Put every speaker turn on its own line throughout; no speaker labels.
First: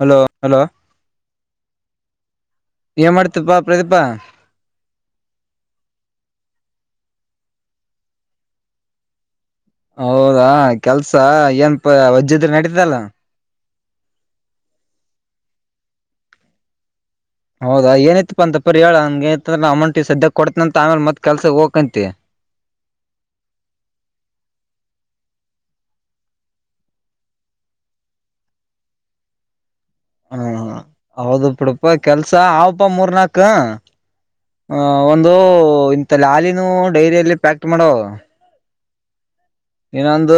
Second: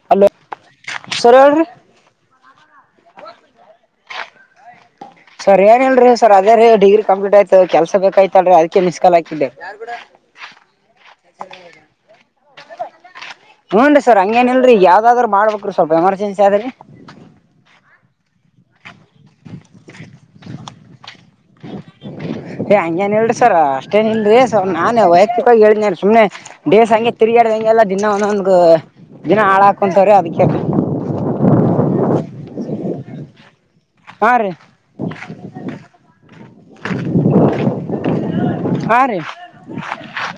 Hello hello
sir ಹೇಳ್ರಿ
ಏ ಮಾಡ್ತಪ್ಪಾ ಪ್ರದೀಪಾ
ಸರ್ ಏನಲ್ರರಿ ಸರ್ ಅದೇ ರ ಡಿಗ್ರಿ ಕಂಪ್ಲೀಟ್ ಆಯ್ತದ ಕೆಲ್ಸ ಬೇಕಾಯ್ತಲ್ರಿ ಅದ್ಕ್ಕೆ ಮಿಸ್ ಕಾಲ್ ಆಗ್ತಿದ್ದ
ಹೌದಾ ಕೆಲ್ಸ ಏನ್ಪಜ್ಜ ಇದ್ರ ನಡೀತಲ್ಲ
ಹೂನ್ರಿ ಸರ್ ಹಂಗೇನಲ್ರರಿ ಯಾವ್ದಾದ್ರು ಮಾಡ್ಬೇಕ್ರೀ ಸ್ವಲ್ಪ ಎಮರ್ಜೆನ್ಸಿ ಆದ್ರರಿ
ಹೌದಾ ಏನತಿಪ್ಪ ಅಂತ ಪರಿ ಹೇಳ ನಂಗೆಂದ ಅಮೌಂಟ್ ಈ ಸದ್ಯಕ್ಕೆ ಕೊಡ್ತನ ಅಂತ ಆಮೇಲಿ ಮತ್ತೆ ಕೆಲ್ಸ ಹೋಗ್ಂತಿ
ಏ್ ಹಂಗೇನ್ ಹೇಳಿ ಸರ್ ಅಷ್ಟೇನ್ ಇಲ್ರಿ ಸರ್ ನಾನೇ ವೈಯಕ್ತಿಕವಾಗಿ ಹೇಳ್ದನ್ ಸುಮ್ನೆ ಡೇಸ್ ಹಂಗೆ ತಿರುಗಾಡ್ದ ಹಂಗೆಲ್ಲ ದಿನ ಒಂದೊಂದ ದಿನ ಹಾಳಾ ಒಂತರ ಅದಕ್ಕೆ
ಅಪ್ಪ ಕೆಲ್ಸ ಆತವ ಮೂರ್ನಾಕ್ ಹ
ಹಾ ರೀ
ಒಂದು ಇಥ ಲಾಲಿನೂ ಡೈರಿಯಲ್ಲಿ ಪ್ಯಾಕ್ಟ್ ಮಾಡೋ
ಹಾರೆ
ಇನೊಂದು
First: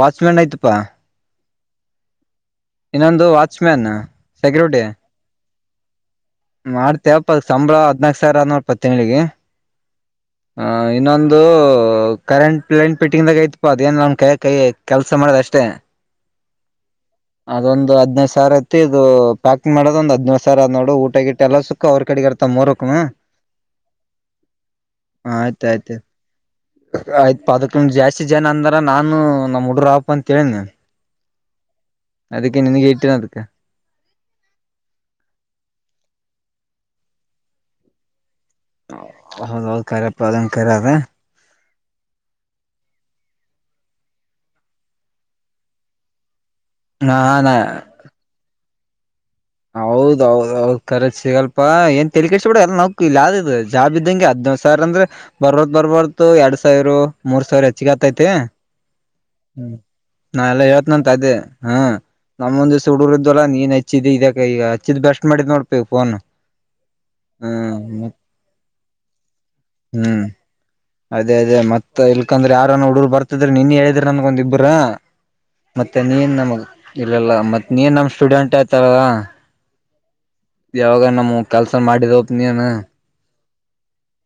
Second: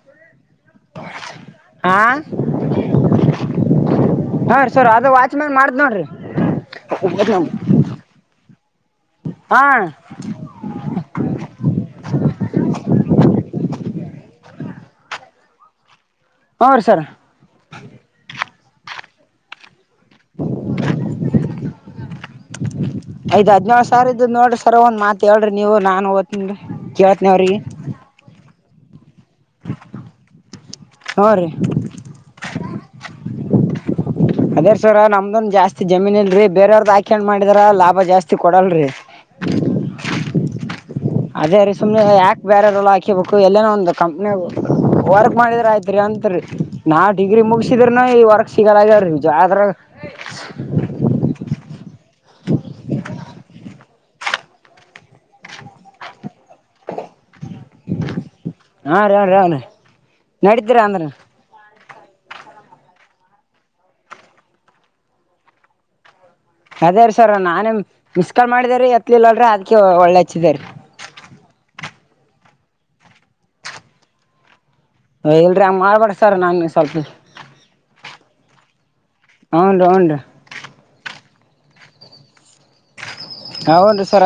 ವಾಚ್ಮ್ಯಾನ್ ಆಯ್ತು ಪ್ಪ
ಹಾ
ಇನ್ನೊಂದು ವಾಚ್ಮ್ಯಾನ್
ಹಾ ರೀ
ಸೆಕ್ಯೂರಿಟಿ
ಸರ್ ಅದು ವಾಚ್ಮ್ಯಾನ್ ಮಾಡ್ದ್ ನೋಡ್ರಿ
ಮಾಡ್ತಿಯಪ್ಪ ಸಂಬಳ ಹದನಕ ಸಾವಿರ ಅದ ನೋಡು ತಿಂಗಳಿಗೆ
ಹಾ
ಆ ಇನ್ನೊಂದು ಕರೆಂಟ್ ಲೈನ್ ಪೀಟ್ಟಿದಾಗ ಐತಿ ಅ ಅದೇನ್ ನನ್ ಕೈ ಕೈ ಕೆಲ್ಸ ಮಾಡೋದ ಅಷ್ಟೇ
ಹ ರೀ ಸರ್
ಅದೊಂದು ಹದನೈದು ಸಾವಿರ ಐತಿ [unintelligible] ಮಾಡೋದ ಒಂದ ಹದ್ನೋಳ ಸಾವ್ರ ಆದ್ ನೋಡು ಊಟಗಿಟ್ಟ ಎಲ್ಲ ಸುಕ್ಕ ಅವ್ರ ಕಡಿಗ್ ಇರ್ತ ಮೂರಕನ್ನೂ
ಐದ್ ಹದ್ನೇಳು ಸಾವಿರ ಇದ್ದದ್ ನೋಡ್ರಿ ಸರ್ ಒಂದ್ ಮಾತ್ ಹೇಳ್ರಿ
ಆಯ್ತ
ನೀವು
ಆಯ್ತ.
ನಾನ್ ಓದ್ತನ್ರಿ ಕೇಳ್ತನಿ
ಆಯ್ತ್
ಅವ್ರಿಗೆ
ಪದಕ್ಕ ಜಾಸ್ತಿ ಜನ ಅಂದಾರ ನಾನು ನಮ ಹುಡ್ರಪ್ಪ ಅಂತೇಳ
ಹ್ಞೂ ರೀ
ಅದಕ್ಕೆ ನನ್ಗ ಇಟ್ಟೀನ ಅದ್ಕ
ಅದೇ ಸರ ನಮ್ದುನ್ ಜಾಸ್ತಿ ಜಮೀನ್ ಇಲ್ರಿ ಬೇರವ್ರದ್ದ ಆಕೊಂಡ ಮಾಡಿದಾರ ಲಾಭ ಜಾಸ್ತಿ ಕೊಡಲ್ರಿ
ಹೌದೌದು ಖರೆಪ್ಪ ಅದಂಗ ಖರೆ ಅದ.
ಅದೇ ರೀ ಸುಮನೆ ಯಾಕಕ್ ಬೇರೆ ಹಾಕಿಬೇಕು ಎಲ್ಲೇನ ಒಂದು ಕಂಪ್ನಿ ವರ್ಕ್ ಮಾಡಿದ್ರ ಆಯ್ತ್ರಿ ಅತ್ರಿ. ನಾ ಡಿಗ್ರಿ ಮುಗಸಿದ್ರನು ಈ ವರ್ಕ್ ಸಿಗಲ್ಲಾಗ್ಯಾವ್ರಿ.
ಹೌದೌದೌದ ಖರಜ್ ಸಿಗಲ್ಪ ಏನ್ ತೇಲಿ ಕೆಡಸ್ಕೋಬ್ಯಾಡ್ ನಾವ ಇಲ್ಲಿ ಆದ ಇದ ಜಾಬ ನಿಂಗ್ ಹದಿನೇಳ ಸಾವ್ರ ಅಂದ್ರ ಬರೋದ್ ಬರ್ಬಾರದ ಎರಡ್ ಸಾವಿರ ಮೂರ್ ಸಾವಿರ ಹೆಚ್ಚಿಗೆ ಆತೈತಿ ಹ್ಮ
ಹಾ ರೀ ಹಾ ರೀ ಹಾ ರೀ
ನಾವ ಎಲ್ಲ
ನಡೀತೀರ ಅಂದ್ರ
ಹೇಳ್ತಂತ ಅದೇ ಹ ನಮ್ಮೊಂದ ಹುಡುಗ್ರು ಇದ್ರಲ್ಲ ನೀನ್ ಹೆಚ್ಚಿದ್ದ ಇದ ಈ ಈಗ ಹಚ್ಚಿದ್ ಬೆಸ್ಟ್ ಮಾಡಿದ್ ನೋಡ್ಬೇಕು ಫೋನ್
ಅದೇ ರೀ ಸರ್ ನಾನೇ
ಹ್ಮ್
ಮಿಸ್ಕಾ ಮಾಡಿದರಿ ಎತ್ಲಿಲ್ಲಲ್ರರಿ ಅದ್ ಒಳ್ಳೆ
ಹ್ಮ್
ಹಚ್ಚಿದೇರಿೀ
ಅದೇ ಅದೇ ಮತ್ ಇಲ್ಕಂದ್ರೆ ಯಾರನೋ ಹುಡುರು ಬರ್ತಿದ್ರ ನಿನ್ ಹೇಳಿದ್ರ ನನ್ಗ ಒಂದ ಇಬ್ಬರ
ಇಲ್ರಿ ಹಂಗ್
ಮತ್ತೆ
ಮಾಡ್ಬೇಡ್ರಿ
ನೀನ್
ಸರ್ ನಾನ್
ನಮಗ್
ಸ್ವಲ್ಪ
ಇಲ್ಲಲ್ಲ ಮತ್ತ ನೀನ್ ನಮ ಸ್ಟೂಡೆಂಟ್ ಅತ್ತ ಹೇಳದ
ಹ್ಞೂ ರೀ ಹ್ಞೂ
ಯಾವಾಗ ನಮ್ ಕೆಲ್ಸ ಮಾಡಿದೋಪ ನೀನ್
[unintelligible] ಸರ್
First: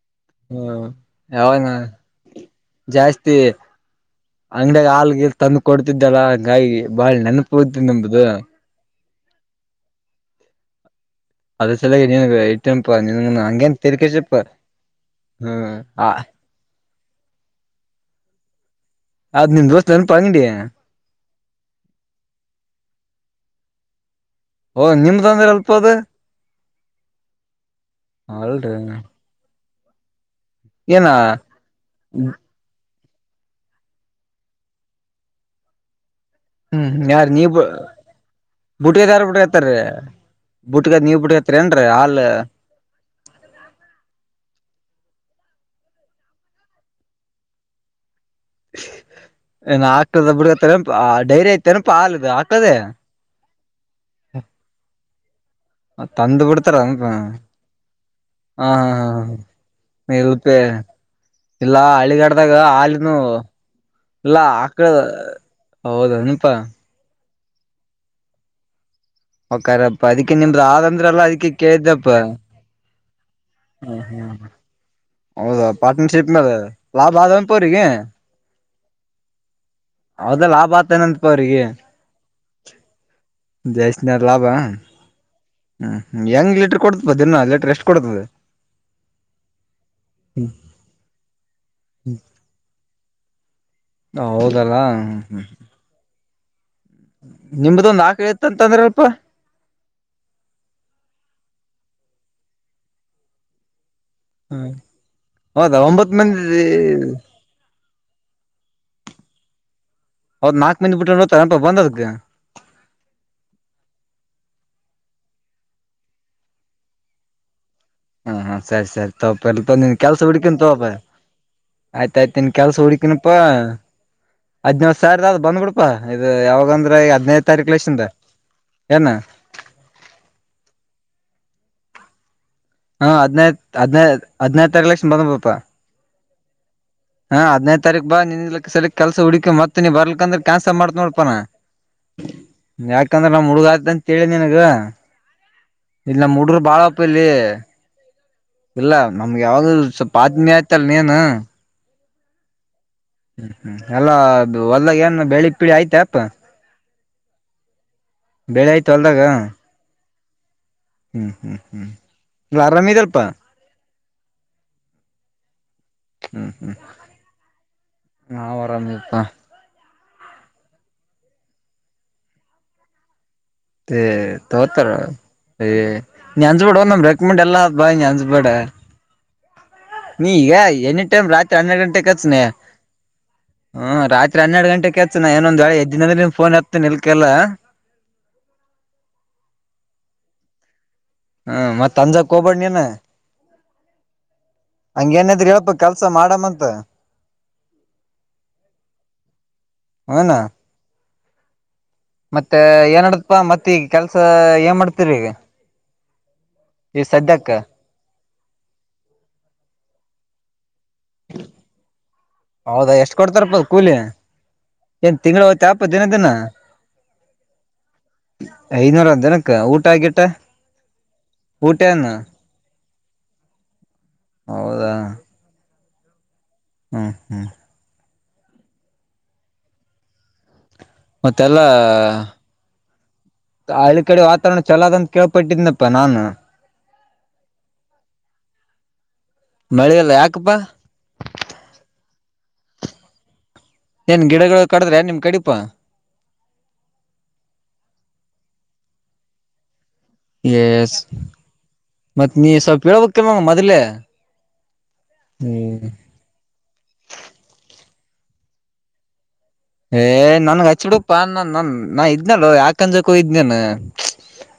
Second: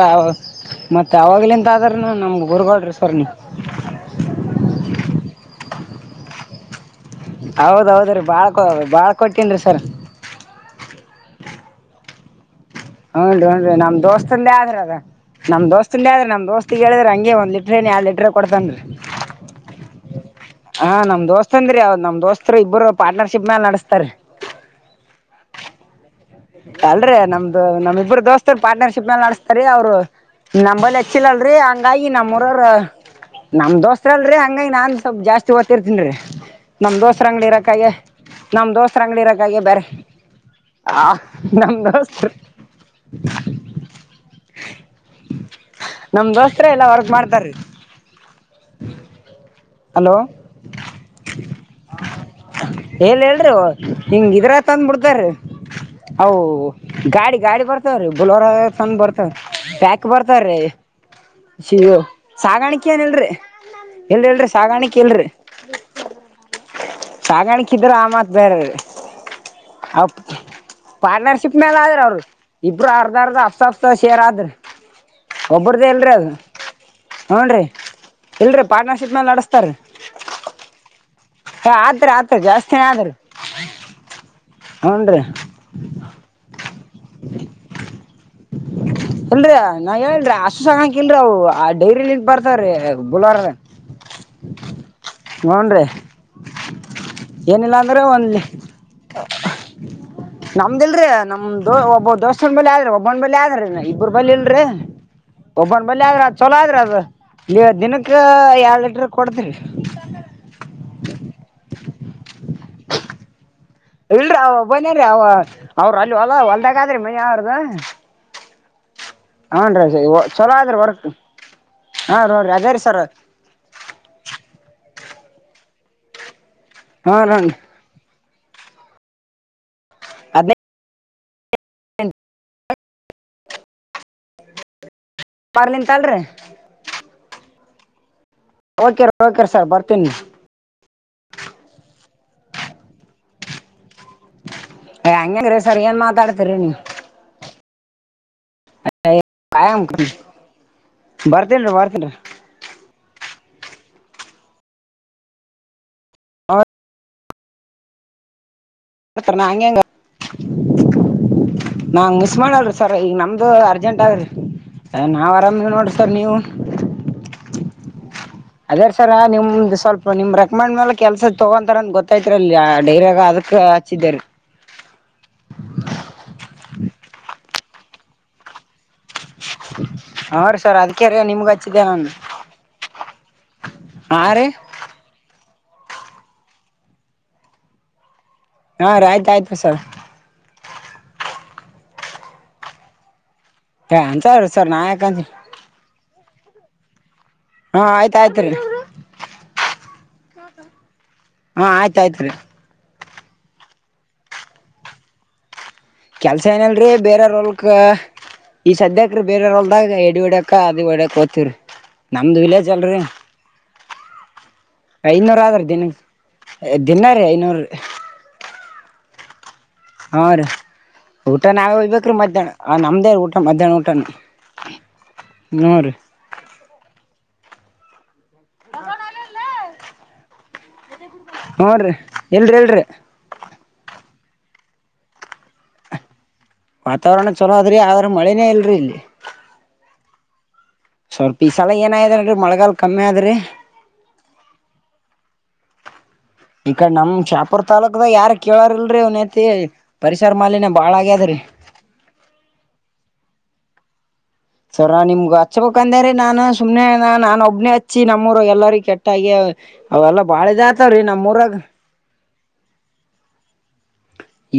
ಮತ್ತ ಅವಾಗಲಿಂದ
ಯಾವಾಗ
ಆದ್ರನು ನಮ್ಮ ಗುರ್ಗೊಳ್ ಸರ್ ನೀವು.
ಜಾಸ್ತಿ ಎಲ್ಲಿ ತಂದು ಕೊಡ್ತಿದ್ದಲ್ಲ ಗಾಯಿಗೆ
ಹೌದೌದ ರೀ ಬಾಳ್ ಬಾಳ್ ಕೊಟ್ಟೀನ್ ರೀ ಸರ್
ಅದ್ರ ಸಲುವಾಗಿ ನೀನ್
ಹನ್ ರಿ ಹನ್ ರಿ ನಮ ದೋಸ್ತಂದೇ ಆದ್ರ ಅದ ನಮ
ಹ್ಮ್
ದೋಸ್ತಿಂದೇ
ಆ
ಆದ್ರ ನಮ್ ದೋಸ್ತ ಅತ್ತಿಗೆ ಹೇಳಿದಂರಗೆ ಒಂದು ಲೀಟರ್ ಏನ ಯಾಡ ಲೀಟರ್ ಕೊಡ್ತೀನರಿ
ಅದ್ ನಿಮ್ ದೋಸ್ತ್ ನೆನಪ ಅಂಗಡಿ
ಹ ನಮ್ಮ ದೋಸ್ತ ಅಂದರಿ ಅವರ ನಮ್ಮ ದೋಸ್ತ ಇಬ್ಬರು ಪಾರ್ಟ್ನರ್ಶಿಪ್ ಮ್ಯಾಲ ನಡಸ್ ಸರ್
ಓ ನಿಮ್ದ ಅಂದ್ರೆ ಅಲ್ಪ ಅದ
ಅಲ್ಲರಿ ನಮ್ದು ನಮ್ಮ ಇಬ್ಬರು ದೋಸ್ತನ್
ಅಲ್ರಿ
ಪಾರ್ಟನರ್ಶಿಪ್ ಮೇಲ್ ನಡೆಸುತ್ತಾರ ರೀ ಅವರು ನಂಬಲ್
ಏನ
ಹೆಚ್ಚಿಲ್ಲ ಅಲ್ಲರಿ ಹಂಗಾಗಿ ನಮ್ಮೂರಾರ ನಮ್ಮ ದೋಸ್ತರ್ ಅಲ್ಲರಿ ಹಂಗಾಗಿ ನಾನ್ ಸ್ವಲ್ಪ ಜಾಸ್ತಿ ಓದ್ತಿರ್ತೀನ್ರೀ ನಮ್ಮ
ಹ್ಮ್
ದೋಸ್ತ
ಯಾರ
ಅಂಗಡಿ
ನೀವ್
ಇರಕ್ಕಾಗೆ ನಮ್ಮ ದೋಸ್ತ ಅಂಗಡಿ
ಬುಟ್ಗದಾರ
ಇರಕ್ಕಾಗೆ
ಬಿಟ್ಕತ್ತಾರೀ
ಬೇರೆ ಆ
ಬುಟ್ಗದ್ ನೀವ್ ಬಿಟ್ಕತ್ತರಿ
ನಮ್ಮ
ಏನ್ರೀ
ದೋಸ್ತ
ಹಾಲ್
[unintelligible] ನಮ್ಮ ದೋಸ್ತರ ಎಲ್ಲಾ ವರ್ಕ್ ಮಾಡ್ತಾರೀ
[unintelligible] ಏನ
ಹಲೋ
ಆಕಳು ಬಿಡ್ತೀರಪ್ಪ ಡೈರಿ ಐತೆಪ ಹಾಲದು ಆಕಳುದೆ
ಎಲ್ ಹೇಳ್ರಿ ಹಿಂಗ್ ಇದ್ರ ತಂದ್ ಬಿಡ್ತಾರ್ರಿ ಅವು ಗಾಡಿ ಗಾಡಿ ಬರ್ತವ್ರೀ ಬುಲ್ಲೊರ
ಹಾ
ತಂದ
ಹಾ
ಬರ್ತವ್ರ ಜಗ
ಹಾ ಇಲ್ಪ
ಬರ್ತಾರೀ
ಇಲ್ಲಾ ಹಳ್ಳಿಗಾಡ್ದಾಗ
ಸಾಗಾಣಿಕೆ ಏನ್
ಹಾಲಿನು
ಇಲ್ರಿ ಎಲ್ ಹೇಳ್ರಿ
[inaudible] ಹೌದನಪಾ
ಸಾಗಾಣಕೆ ಇದರ ಆ ಮಾತ್ ಬೇರೆ
ಹೊಕ್ಕಾರಪ್ಪ
ಅವ್
ಅದಿಕ್ಕೆ ನಿಮ್ದ ಆದಂದ್ರಲ್ಲ ಅದಿಕ್ಕೆ
ಪಾರ್ಟ್ನರ್ಶಿಪ್ ಮೇಲೆ ಆದ್ರಿ
ಕೇಳಿದಪ್ಪ
ಅವ್ರು ಇಬ್ರು ಅರ್ಧ ಅರ್ಧ ಅಫ್ಸ ಅಫ್ಸ
ಹ ಹ
ಶೇರ್ ಆದ್ರಿ
ಹೌದ
ಒಬ್ರದೇ ಇಲ್ರಿ ಅದು
ಪಾರ್ಟ್ನರ್ಶಿಪ್ ಮೇಲೆ ಲಾಭ
ಹ್ಞೂ
ಆದನಪ್ಪ
ರೀ
ಅವರಿಗೆ
ಇಲ್ರಿ ಪಾರ್ಟ್ನರ್ಶಿಪ್ ಮೇಲೆ ನಡೆಸ್ತಾರ್ರಿ
ಹೌದ ಲಾಭ ಆತನಂಪ ಅವರಿಗೆ ಕೆ
ಏ ಆತ್ರಿ ಆತ್ರಿ ಜಾಸ್ತಿನೇ ಆದ್ರಿ
ಜಾಸ್ತಿನ ಆಯ್ತ ಲಾಭ
ಹ್ಞೂ ರೀ
ಹು ಹೆಂಗ ಲೀಟರ್ ಕೊಡ್ತದಿನ ಲೀಟರ್ ಎಷ್ಟು ಕೊಡ್ತದ
ಇಲರಿ ನಾ ಹೇಳರಿ ಅಷ್ಟು ಚೆನ್ನಾಗಿಲ್ಲರಿ ಅವು ಆ ಡೈರಿಲಿ ಇದ ಬರ್ದರಿ ಬುಲ್ವಾರ
ಹ ಹೌದಲ್ಲಾ
ನೋಡ್ರಿ [unintelligible] ಏನಿಲ್ಲ ಅಂದರೂ
ನಿಮ್ದೊಂದ್ ಆಕಳ
ಒಂದು
ಇತ್ತ ಅಂತ ಅಂದ್ರಲ್ಪ
ನಮ್ದ್ ಇಲ್ರಿ, ನಮ್ ದೋಸ್ತ್ ಒಬ್ಬವಾ ದೋಸ್ತ್ ಸುಮದಾ ಆದರೂ ಒಂದು ಬಲಿ ಆದರಲ್ಲ ಈಗ ದೂರಬಲ್ಲಿ ಇಲ್ಲರಿ
ಹೌದಾ
ಒಬ್ಬನ ಬಲಿ
ಒಂಬತ್
ಆದರ ಅದು
ಮಂದಿ
ಚಲೋ ಆದರ ಏ ದಿನಕ್ಕೆ ಏ ಯಾಡ ಲೀಟರ್ ಕೊಡ ತಂಗಿ
ಹೌದ್ ನಾಲ್ಕ್ ಮಂದಿ ಬಿಟ್ಟ ನೋತಾರಪ ಬಂದದಕ್
ಇಲ್ಲರಿ ಅವ ಒಬ್ಬನ ರೇ ಅವ ಅವರ ಅಲ್ಲಿ ಹೊಲ ಹೊಲದಾಗ ಆಯ್ತು ಮನೆ ಅವರದ
ಹಾ ಹ ಸರಿ ಸರಿ ತಪಲ್ಪ ನಿನ್ನ ಕೆಲಸ
ಚಲೋ
ಹುಡುಕಿದನ
ಆದ್ರಿ
ಬಾಯ್
ವರ್ಕ್
ಆಯ್ತ
ಹಾಂ
ಆಯ್ತ ನಿನ್ನ
ನೋಡ್ರಿ ಅದೇ
ಕೆಲಸ
ರೀ ಸರ್
ಹುಡಕನಪ್ಪಾ ಹದಿನೇಳು ಸರ್ ಸರ್ ಬಂದ ಬಿಡಪ್ಪ ಇದು ಯಾವ ಬಂದರೇ
ಹ್ಞೂ
ಹದಿನೈದು
ನೋಡ್ರಿ
ತಾರೀಕು ಲಷ್ಟಿಂದ ಏನು
ಅದೇ [unintelligible]
ಹಾ ಹದ್ನೈ ಹದ್ನೈ ಹದ್ನೈತ್ರ ಲಕ್ಷ ಬಂದಪಾ
ಮಾರ್ಲಿಂತ ಅಲ್ರಿ
ಹಾ ಹದಿನೈ ಬಾ ನಿಂದಲಕ್ ಸಲ
ಓಕೆ
ಕೆಸ
ಓಕೆ
ಹುಕಿ
ಸರ್
ಮತ್ತ ನೀ
ಬರ್ತೀನಿ
ಬರ್ಕ್ ಅಂದ್ರ ಕ್ಯಾನ್ಸಲ್ ಮಾಡ ನೋ ಯಾಕಂದ್ರೆ ನಮ್ ಹುಡುಗ ಆಯತ ಅಂತೇಳಿ
ಹಂಗಂಗ್ರಿ ಸರ್ ಏನು
ಇಲ್ಲ ನಮ್ಮ
ಮಾತಾಡ್ತೀರಿ
ಹಡರು
ನೀವು
ಬಾಳಪ್ಪ ಇಲ್ಲಿ ಇಲ್ಲ ನಮ್ಗೆ ಯಾವ್ದ
ಕಾಯಂ
ಸ್ವಲ್ಪ ಆತ್ಮೀಯ ಆಯ್ತಲ್ಲ ನೀನು
ಬರ್ತೀನ್ರಿ ಬರ್ತೀನ್ರಿ
ಹ್ಮ್ ಹ್ಮ್ ಎಲ್ಲ ಒದಾಗ ಏನ್ ಬೆಳಿಗ್ ಪೀಳಿ ಆಯ್ತ ಅತ್ ಬೆಳೆ ಆಯ್ತು ಅಲ್ದಾಗ
ಬರ್ತಾರ ನಾ ಹಂಗೆ ಹೆಂಗ ನಾ ಮಿಸ್
ಇಲ್ಲ
ಮಾಡಲ್ರಿ ಸರ್ ಈಗ
ಆರಾಮಿದಲ್ಪ
ನಮ್ದು ಅರ್ಜೆಂಟ್ ಆಗ್ರಿ ನಾವ್ ಆರಾಮ ನೋಡ್ರಿ ಸರ್ ನೀವು
ಹ್ಮ್ ಹ್ಮ್ ನಾವ್
ಅದೇರ ಸರ
ಆರಾಮಿದಪ್ಪ
ನಿಮ್ದ ಸ್ವಲ್ಪ ನಿಮ್ ರೆಕಮೆಂಡ್ ಮೇಲೆ ಕೆಲ್ಸ ತಗೋಂತಾರ ಅ ಗೊತ್ತಲ್ಲ ಡೈಯ ಅದ
ತತ [unintelligible] ಬಡವ ನ್ರ ಕುಕ್ಮಿಂಡ ಎಲ್ಲಾ ಬಾ ಅಂಚ್ಬೇಡ ನೀ
ಹಾ
ಈಗ
ರೀ ಸರ್
ಎನಿ
ಅದಕ್ಕೆ ರೀ
ಟೈಮ್
ನಿಮ್ಗ್
ರಾತ್ರಿ ಹನ್ನೆರಡು
ಹಚ್ಚಿದ್ದೆ
ಗಂಟೆ
ನಾನು
ಕೆಚನ ಹ
ಹಾ
ರಾತ್ರಿ
ರೀ
ಹನ್ನೆರಡು ಗಂಟೆ ಕೆಸನ ಇೊಂದ್ ವೆ ಎದ್ ದಿನ ಅಂದ ನಿಮ್ ಫೋನ್ ಹತ್ತ ನಿಲ್ಕಲ್ಲ
ಹಾ ರ ಆಯ್ತು ಆಯ್ತು ಬಸಲ್
ಹ್ಮ ಮತ್ತತ್ ಅಂಜಾಗ ಕೋಬಡ್ ನೀನ
ಹ ಅಂತ ಸರ್ ನಾಯಕಂತ
ಮರಾಮಂತ
ಹಾ ಆಯ್ತ ಆಯ್ತ್ರಿ
ಹುನಾ
ಹಾ ಆಯ್ತು
ಮತ್ತೆ ಏನಡ ಅಪ್ಪಾ ಮತ್ತ ಈಗ ಕೆಲ್ಸ ಏನ್ ಮಾಡ್ತರಿ ಈಗ
ಕೆಲ್ಸ ಏನಲ್ರೀ
ಈಗ ಸದ್ಯಕ್ಕ
ಬೇರವ್ರಲ್ಕ್ ಈ ಸದ್ಯಕ್ರೆ ಬೇರೆಯವ್ರವಲ್ದಾಗ ಎಿಡಿ ಹಡಕ ಒೋತಿವಿ ನಮ್ದು ವಿಲೇಜ್
ಹೌದಾ
ಅಲ್ರಿ
ಎಷ್ಟ್ ಕೊಡ್ತಾರಪ್ಪ ಕೂಲಿ ಏನ್
ಐನೂರ
ತಿಂಗಳ
ಆದ ದಿನ
ಹೋಗ್ತಪ
ದಿನ ರೀ ಐನೂರ
ಐನೂರ ಅದೇ
ಹಾ ರೀ ಊಟ ನಾವೇ ಹೋಗ್ಬೇಕ್ರೀ ಮಧ್ಯಾಹ್ನ ಆ ನಮ್ಮ್ದೇ ಊಟ ಮಧ್ಯಾಹ್ನ ಊಟನ.
ಹೌದಾ
ನ ರೀ.
ಹ್ಮ್ ಹ್ಮ್
ಮಸನ್ ಆಲ್ಲಲ್ಲ
ಮತ್ತೆಲ್ಲಾ
ನೋಡ್ರಿ ಎಲ್ರಿಿ ಎಲ್ರಿರಿ.
ಈ ಕಡೆ ವಾತಾವರಣ ಚಲಾದದ ಅಂತ ಕೇಳ್ಪಟ್ಟಿದ್ನಪ್ಪಾ ನಾನು.
ವಾತಾವರಣ ಚಲೋ ಅದ್ರಿ ಆದ್ರ ಮಳೆನೇ ಇಲ್ರರಿ ಇಲ್ಲಿ.
ಮಳೆಲ್ಲ ಯಾಕಪ್ಪಾ.
ಸ್ವಲ್ಪ ಈ ಸಲ ಏನಯ್ನ್ರಿ ಮಳಗಾಲ್ ಕಮ್ಮಿ ಆದ್ರಿ.
ಏನ್ ಗಿಡಗಳು ಕಡದ್ರೆ ನಿಮ ಕಡಿಪಾ.
ಈಕ ನಮ್ ಚಾಪೂರ್ ತಾಲೂಕಕ್ದ ಯಾರ ಕೇಳರ್ಲ್ರರಿ ಅವನತಿ.
ಎಸ್ ಮತ್ ನೀ ಸ್ವಲ್ಪ ಹೇಳೇಬೇಕಲ್ ಮೊದ್ಲೆೇ ಹ.
ಸರ ನಿಮ್ ಹಚ್ಬೇಕ ಅಂದ್ರ ನಾನು ಸುಮ್ನೆ ನಾನು ಒಬ್ಬನೇ ಹಚ್ಚ. ಹಚ್ಚಿ ನಮ್ಮೂರು ಎಲ್ಲಾರೂ ಕೆಟ್ಟಾಗಿ.
ಏ
ಅವೆಲ್ಲಾ ಬಾಳ
ನನ್ಗ್ ಹಚ್
ಇದಾತವ್ರಿ
ಬಿಡುಪಾ ನ
ನಮ್ಮೂರಾಗ
ನಾ ಇದ. ಇದನಲ್ಲೋ ಯಾಕನ್ಜಕೋಯ್ೇಾನ.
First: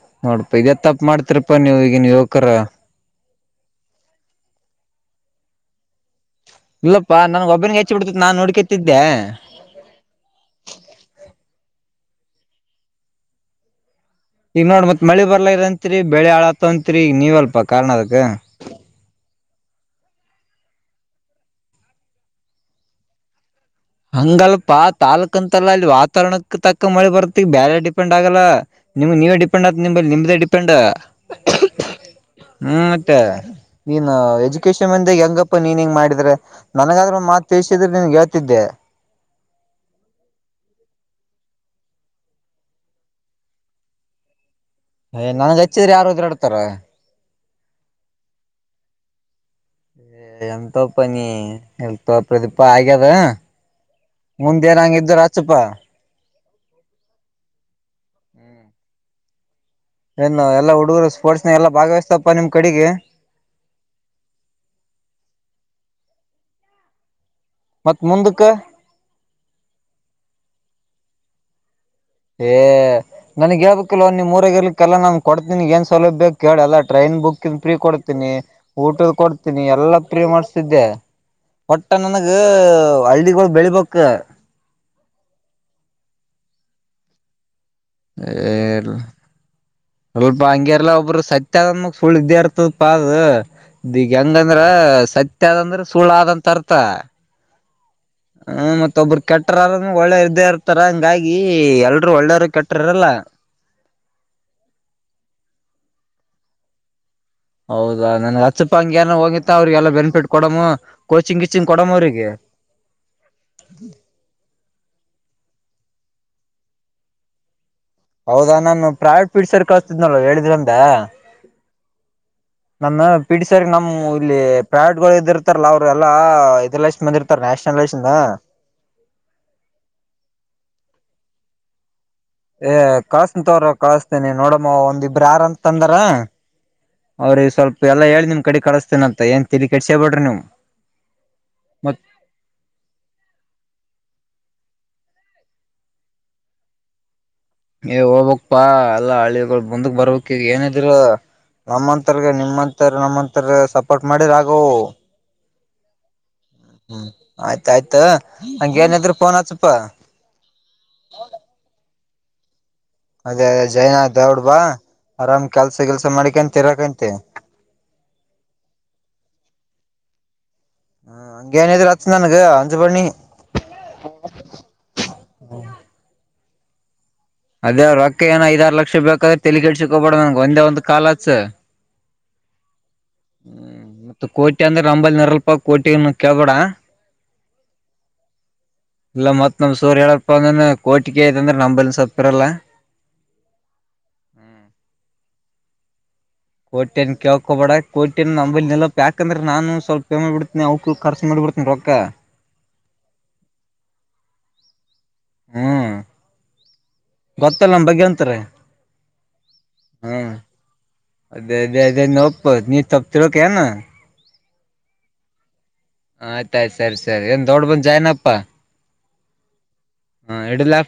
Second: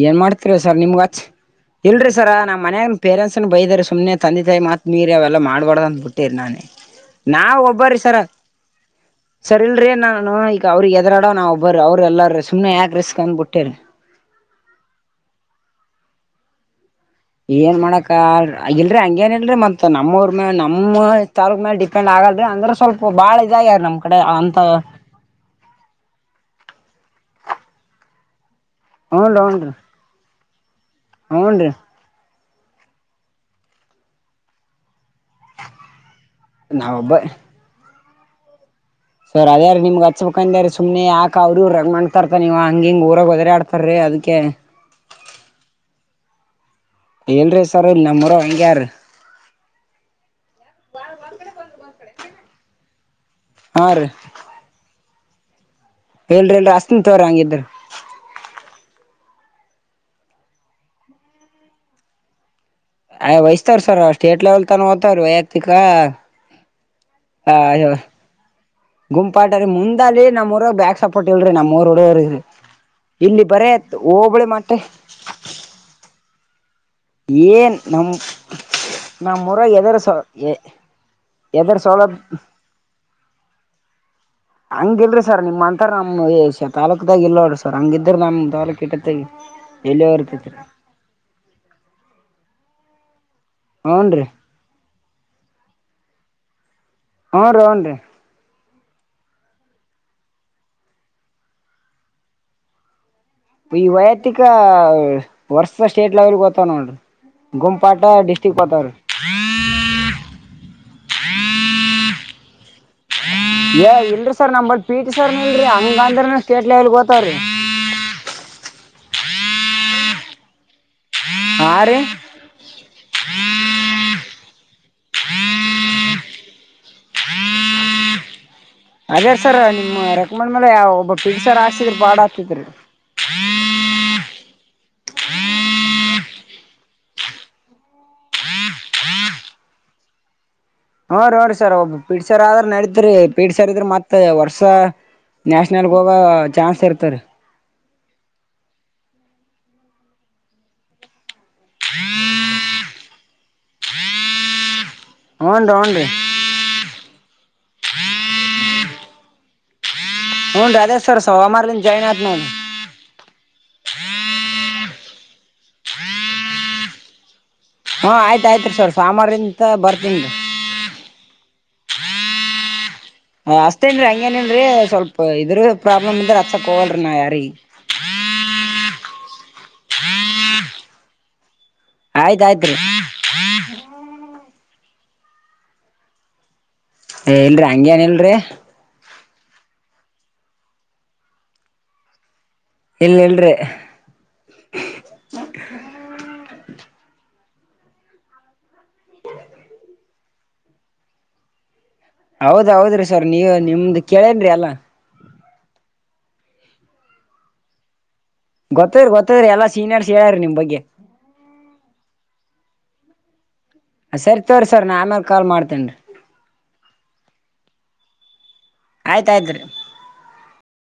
ಏನ್ ಮಾಡ್ತಿರಿ ಸರ್ ನಿಮ್ಗ್ ಅಚ್
ನೀವ್
ಇಲ್ರಿ
ಈಗಿನ
ಸರ
ಯುವಕರ
ನಮ್ಮ ಮನ ಪೇರೆಂಟ್ಸ್ ಬೈದಾರ ಸುಮ್ನೆ ತಂದೆ ತಾಯಿ ಮಾತ್ ಮೀರಿ. ಅವೆಲ್ಲ ಮಾಡಬಡ ಅಂದ್ ಬಿಟ್ಟು. ನಾನೇ
ಇಲ್ಲಪ್ಪಾ ನನ್ಗ್
ನಾವವು
ಒಬ್ಬನಿಗೆ ಹೆಚ್ಚಿ
ಒಬ್ಬರೀ ಸರ
ಬಿಡ್ತತ್ ನಾನ್ ನೋಡ್ಕತಿದ್ದೆ
ಸರ್ ಇಲ್ರಿೀ ನಾನು ಈಗ ಅವ್ರಿಗೆ ಎದರಾಡೋ ನಾ ಒಬ್ಬ್ರ ಅವರು ಎಲ್ಲಾರು ಸು್ನೆ ಯಾಕಕ್ ರಿಸ್ಕ್ ಅಂದ್ ಬಿಟ್ಟೇರಿ.
ಈಗ ನೋಡ್ ಮತ್ ಮಳಿ ಬರ್ಲ ಇತ್ರಿ ಬೆಳೆ ಆಳತಂತ.
ಏನ್ ಮಾಡಕ ಇಲ್ರಿ ಹಂಗೇನ್ ಇಲ್ರಿ ಮತ್ತತ್ ನಮ್ಮೂರು. ನಮ್ಮ ತಾರೂಕ್ ಮೇಲೆ ಡಿಪೆಂಡ್ ಆಗಲ್ರಿ ಅಂದ್ರೆ ಸ್ವಲ್ಪ ಬಾಳ. ಇದಾಗ್ಯಾರ ನಮ್ ಕಡೆ ಅಂತ
ಹಂಗಲ್ಪಾ ತಾಾಲೂಕ್ ಅಂತಲ್ಲ ಅಲ್ಲಿ ವಾತಾವರಣಕ್ಕೆ ತಕ್ಕ. ಅಕ್ಕ ಮಳಿ ಬರ್ತ್ತ ಈ ಬೇರೆ ಡಿಪೆಂಡ್ ಆಗಲ್ಲ. ನಿಮ್ ನೀವ ಡಿಪೆಂಡ್ ಆತ ನಿಮ್ದ. ಪಿಂಡ.
ಹ್ನ್ೀ.
ಹ್ಮ್ ಮತ್ತೆ ನೀನ್ ಎಜುಕೇಶನ್ ಅ. ಹೆಂಗಪ್ಪ ನೀನ್ ಹೆಂಗ ಮಾಡಿದ್ರೆ
ನಾವೊಬ್ಬ
ನನಗಾದ್ರರು ಮಾತ್ ತಿಳಸಿದ್ರೆ. ನಿನ್ಗೆೇಳ್ತಿದ್ದೆ.
ಸರ್ ಅದ ಯಾರ ನಿಮ್ಗೆ ಹಚ್ಬೇಕಂದ ಸುಮನೆ ಹಾಕ. ಕ ಅವ್ರ ರಗ ಮಾಡ್ತಾರತ ನೀವ್ ಹಂಗಿ ಹಂಗ ಊರಾಗ ಹದ್ರ ಆಡ್ತಾರ್ರೀ ಅದಕ್ಕೆ
್ ನನ್ಗೆ ಹಚ್ಚಿದ್ರೆ ಯಾರದ್ರರುಾಡ್ತಾರ.
ಹೇಳಲ್ರಿ ಸರ್ ಇಲ್ಲಿ ನಮ್ಮರ ಹಂಗಗೆ ಯಾರೀ.
ಹ್ಮ. ಎಂತ ಪನ ಹೆ. ಪ್ರದೀಪಾ ಆಗ್ಯದ
ಹಾ ರೀ
ಮುಂದೆ ಏನ ಹಂಗಿದ್ದರ ತ್ ಚಪ್ಪ
ಇಲ್ರಿ ಇಲ ನಾ ಹಸ್ತನ ತೊಗೋರಿ ಹಂಗಿದ್ರ
ಏನು ಎಲ್ಲ ಹುಡುಗರು ಸ್ಪೋರ್ಟ್ಸ್ ಎಲ್ಲಾ ಭಾಗ ವಹಿಸ್ತಾವಪ್ಪ ನಿಮ್ ಕಡೆಗೆ
ಹಯ ವೈಸ್ತಾರ ಸರ್ ಸ್ಟೇಟ್ ಲೇವಲ್ ತಾನ ಹೊತ ರೀ ವೈಯಕ್ತಿಕ ಆ
ಮತ್ತ್ ಮುಂದಕ್ಕ
ಗುಂಪಾಟ ರೀ ಮುಂದಲ್ಲಿ ನಮ್ಮಊರ ಬ್ಯಾಕ್ ಸಪೋರ್ಟ್ ಇಲ್ರಿ ನ
ಏ ನನ್ಗ್ ಹೇಳ್ಬೇಕುಲ್ ನಿಮ್ಮ
ಹೋಬಳಿ ಮಟ್ಟ
ಮೂರಗರ್ಲಿಕ್ಕೆಲ್ಲಾ ನಾನನ್ ಕೊಡ್ತೀನಿ ಏನ್ ಸೌಲಭ್ಯ ಬೇಕ ಕೆೇಳ ಅಲ ಟ್ರೈನ್ ಬುಕ್ಕಿಂಗ್ ಫ್ರೀ
ಏನ್ ನಮ್
ಕೊಡ್ತೀನಿ ಊಟದ ಕೊಡ್ತೀನಿ
ನಮ್ಮೂರಾಗ ಎದರ
ಎಲ್ಲಾ
ಸ
ಫ್ರೀ ಮಾಡಸ್ತಿದ್ದೆ
ಎದರ
ಒಟ್ಟ
ಸೌಲಭ್
ನನಗ ಹಳ್ಳಗಳ ಬೆಳಿಬೆಕ್
ಹಂಗ ಇಲ್ರಿ ಸರ್ ನಿಮ್ಮಂಥ ನಮ್ಮ ತಾಲೂಕದಾಗ ಇಲ್ಲೋಡಿ
ಏ
ಎಲ್ಲಿಯೋ
ಸ್ವಲ್ಪ
ಇರ್ತೈತ್ರಿ
ಹಂಗಗೆರ್ಲ್ಲ ಒಬ್ರು ಸತ್ಯ ಅದ ಸುಳ್ಳು ಇದೇ ಇರ್ತದ ಪಾ ಹ ಇದೀಗ
ಹೂನ್ರಿ
ಹೆಂಗಂದ್ರ ಸತ್ಯದ ಅಂದ್ರ ಸುಳ್ಳಾಆದಂಥರ್ಥ
ರಿ
ಹ್ಮ್ ಮತ್ತೊಬ್ರು ಕೆಟ್ಟ್ರ ಒಳ್ಳೆರ ಇರ್ತಾರ ಹಂಗಾಗಿ ಎಲ್ರುೂ ಒಳ್ಳೇರು ಕೆಟ್ಟರಲ್ಲ
ಈ ವೈಯಕ್ತಿಕ ವರ್ಸದ ಸ್ಟೇಟ್ ಲೆವೆಲ್ ಗೆ ಹೋಗತಾವನರಿ
ಹೌದಾ ನನ್ ಹಚ್ಚಪ್ಪ ಹಂಗ ಏನ ಹೋಗಿತ್ತ ಅವ್ರಿಗೆಲ್ಲ ಬೆನಿಫಿಟ್ ಕೊಡಮ ಕೋಚಿಂಗ್ ಗಿಚಿಂಗ್ ಕೊಡಮ ಅವ್ರಿಗೆ [inaudible]
[unintelligible] ಏ ಇಲ್ಲ ಸರ್ ನಮ್ಮ ಪೀಟ ಸರ್ [unintelligible] ಹಂಗ ಅಂದ್ರನು ಸ್ಟೇಟ್ ಲೆವೆಲ್ ಗೋತವ್ರೀ
ಹೌದಾ ನಾನು ಪ್ರಾಯ ಪೀಡ್ಸರ್ ಕಳತಿದ್ನಲ್ ಹೇಳಿದ್ರಂದ.
ಹಾ ರೀ
ನಮ್ಮ ಪಿಟಿ ಸರ್ ನಮ್ಮ್. ಇಲ್ಲಿ ಪ್ರಯಡ್ ಗಳು ಇದ ಇರ್ತಾರಲ್ಲಾ ಅವರು ಎಲ್ಲಾ ಇದಸ್ ಬಂದ ಇರ್ತ ನ್ಯಾಷನಲ್ ದಿಂದ.
ಅದೇ ಸರ್ ನಿಮ್ ರೆಕಮಂಡ್ ಮೇಲೆ ಯಾವ ಒಬ್ಬ ಪ. [unintelligible]
ಏ ಕಳ್ಸ್ ತೋರ ಕಸ್ತೇನಿ ನೋಡಮ್ಮ ಒಂದಿಬ್ರು ಯಾರಂತ ತಂದಾರ. ಅವ್ರಿಗೆ ಸ್ವಲ್ಪ ಎಲ್ಲಾ ಹೇಳಿ ನಿಮ್ ಕಡೆ ಕಳಸ್ತೇನಂತ ಏನ್ ತಿಳಿ ಕೆಟ್ಸೇಬೇಡ್ರಿ ನೀವು.
ಹುರಿ ಸರ್ ಹುರಿ ಸರ್ ಒಬ್ಬ
ಮತ್
ಪಿಟಿ ಸರ್ ಆದ್ರ ನಡೀತ್ರಿ ಟಿ ಸರ್ ಇದ್ರ ಮತ್ತತ್ ವರ್ಷ. ಸ ನ್ಯಾಷನಲ್ ಗೋವಾ ಚಾನ್ಸ್ ಇರ್ತದರೀ.
ಈ ಹೋಗಬಕ್ ಪಾ ಎಲ್ಲಾ ಹಳ್ಳಿಗಳು ಮುಂದಕ್ ಬರ್ಬೇಕಕ್ ಈಗ ಏನಿದಿರ. ನಮ್ಮ ಅವರಿಗೆ ನಿಮ್ಮ. ನಮ್ಮಂತರ ಸಪೋರ್ಟ್ ಮಾಡಿರ ಆಗವು.
ಹ್ನ್ ಹ್ನ್ೀ.
ಹ್ಮ್ ಆಯ್ತಾಯಯ್ತ ಹಂಗೇನಿದ್ರರು ಫೋನ್ ಹಚ್ಚಪಾ.
ಹುನ್ ರಧೇಶ್ವರ ಸೋಮಾರ ಜನ. ಹ.
ಅದೇ ಅದೇ ಜೈನ ದೌಡ್ಬಾ. ಆರಾಮ್ ಕೆಲ್ಸ ಕೆಲ್ಸ ಮಾಡಿಕಂತ ಇರಕಂತೆ
ಹಾ ಆಯ್ತ ಆಯ್ತ್ ರೀ ಸವರ್ ಸಾಮಾರಂತ ಬರ್ತನ್
ಅದು ಬನ್ನಿ
ಅಷ್ಟತೇನ್ರರಿ ಹಂಗೇನನ್ರೀ ಸ್ವಲ್ಪ ಇದ್ರ ಪ್ರಾಬ್ಲಮ್ ಇಂದ್ರ ಕೋಲ್ ನಾಯ
ಅದೇ ಅವರು ಅಕ್ಕ ಏನ ಐದಾರು ಲಕ್ಷ ಕ್ಷ ಬೇಕಾದ್ರೆ ತೆಗಿಡ್ಸಿಕ ಹಬೇಡ ನನ್ಗೆ ಒಂದೇ ಒಂದ ಕಾಲತ್
ಆಯ್ತಾಯ್ತ್್ರೀ
ಕಿ ಅಂದ್ರೆ ಒಂಬೈಲ್ ನೂರ ರಲ್ಪ ಕೋಟಿ ಕೇಳಬಡ
ಏ ಇಲ್ರಿ ಹಂಗಗೆ ನ್ ಇಲ್ರಿ
ಇಲ್ಲ ಮತ್ ನಮ್ ಸೂರ್ ಹೇಳಪ್ಪ ಅಂದ್ರ ಕಟಿ ಆಯಐತ ಅಂದ್ರ ನಂಬ ಸ್ವಲ್ಪ [unintelligible]
ಇಲ್ಲ ಇಲ್ರಿ [inaudible]
ಕೋಟ್ಯನ್ ಕೇಳ್ಕೋಬೇಡ ಕೋಟ್ಯನ್ ನಂಬೈಲ್ ನಲ ಪ್ಯಾಕ್ ಅಂದ್ರ ನಾನು ಸ್ವಲ್ಪ ಪೇಮೆಂಟ್ ಬಿಡ್ತನಿ ಅವಕ ಖರ್ಚ ಮಾಡ ಬಿಡ್ತೀನೀ ರೊಕ್ಕ
ಹೌದ್ ಹೌದ್ರಿ ಸರ್ ನೀವ ನಿಮ್ದ ಕೇಳೇನ್ರಿ ಎಲ್ಲಾ
ಹ್ಮ್ ಗೊತ್ತಲ್ಲ ನಮ್ಮ ಬಗ್ಗೆ ಅಂತಾರೆ
ಗೊತ್ತದ್ರಿ ಗೊತ್ತದ್ರಿ ಎಲ್ಲಾ ಸೀನಿಯರ್ಸ್
ಹ್ಮ್
ಹೇಳ್ರಿ ನಿಮ್ ಬಗ್ಗೆ
ಪತ್ ನೀ ತಪ್ಪತಿಳಿಕೇನು
ಸರಿ ತಕೋರಿ ನಾನ ಆಮೇಲೆ ಕಲ್ ಮಾಡ್ತೇನೀ
ಆಯ್ತಾಯಯ್ತ್ ಸರಿ ಸರಿ ಏನ್ ದೊಡ್ ಬಂದ್ ಜಾಯನಪ್ಪಾ
ಆಯ್ತಯ್ತ್ರಿ
ಹಾ ಎಡಲ್ಲಾ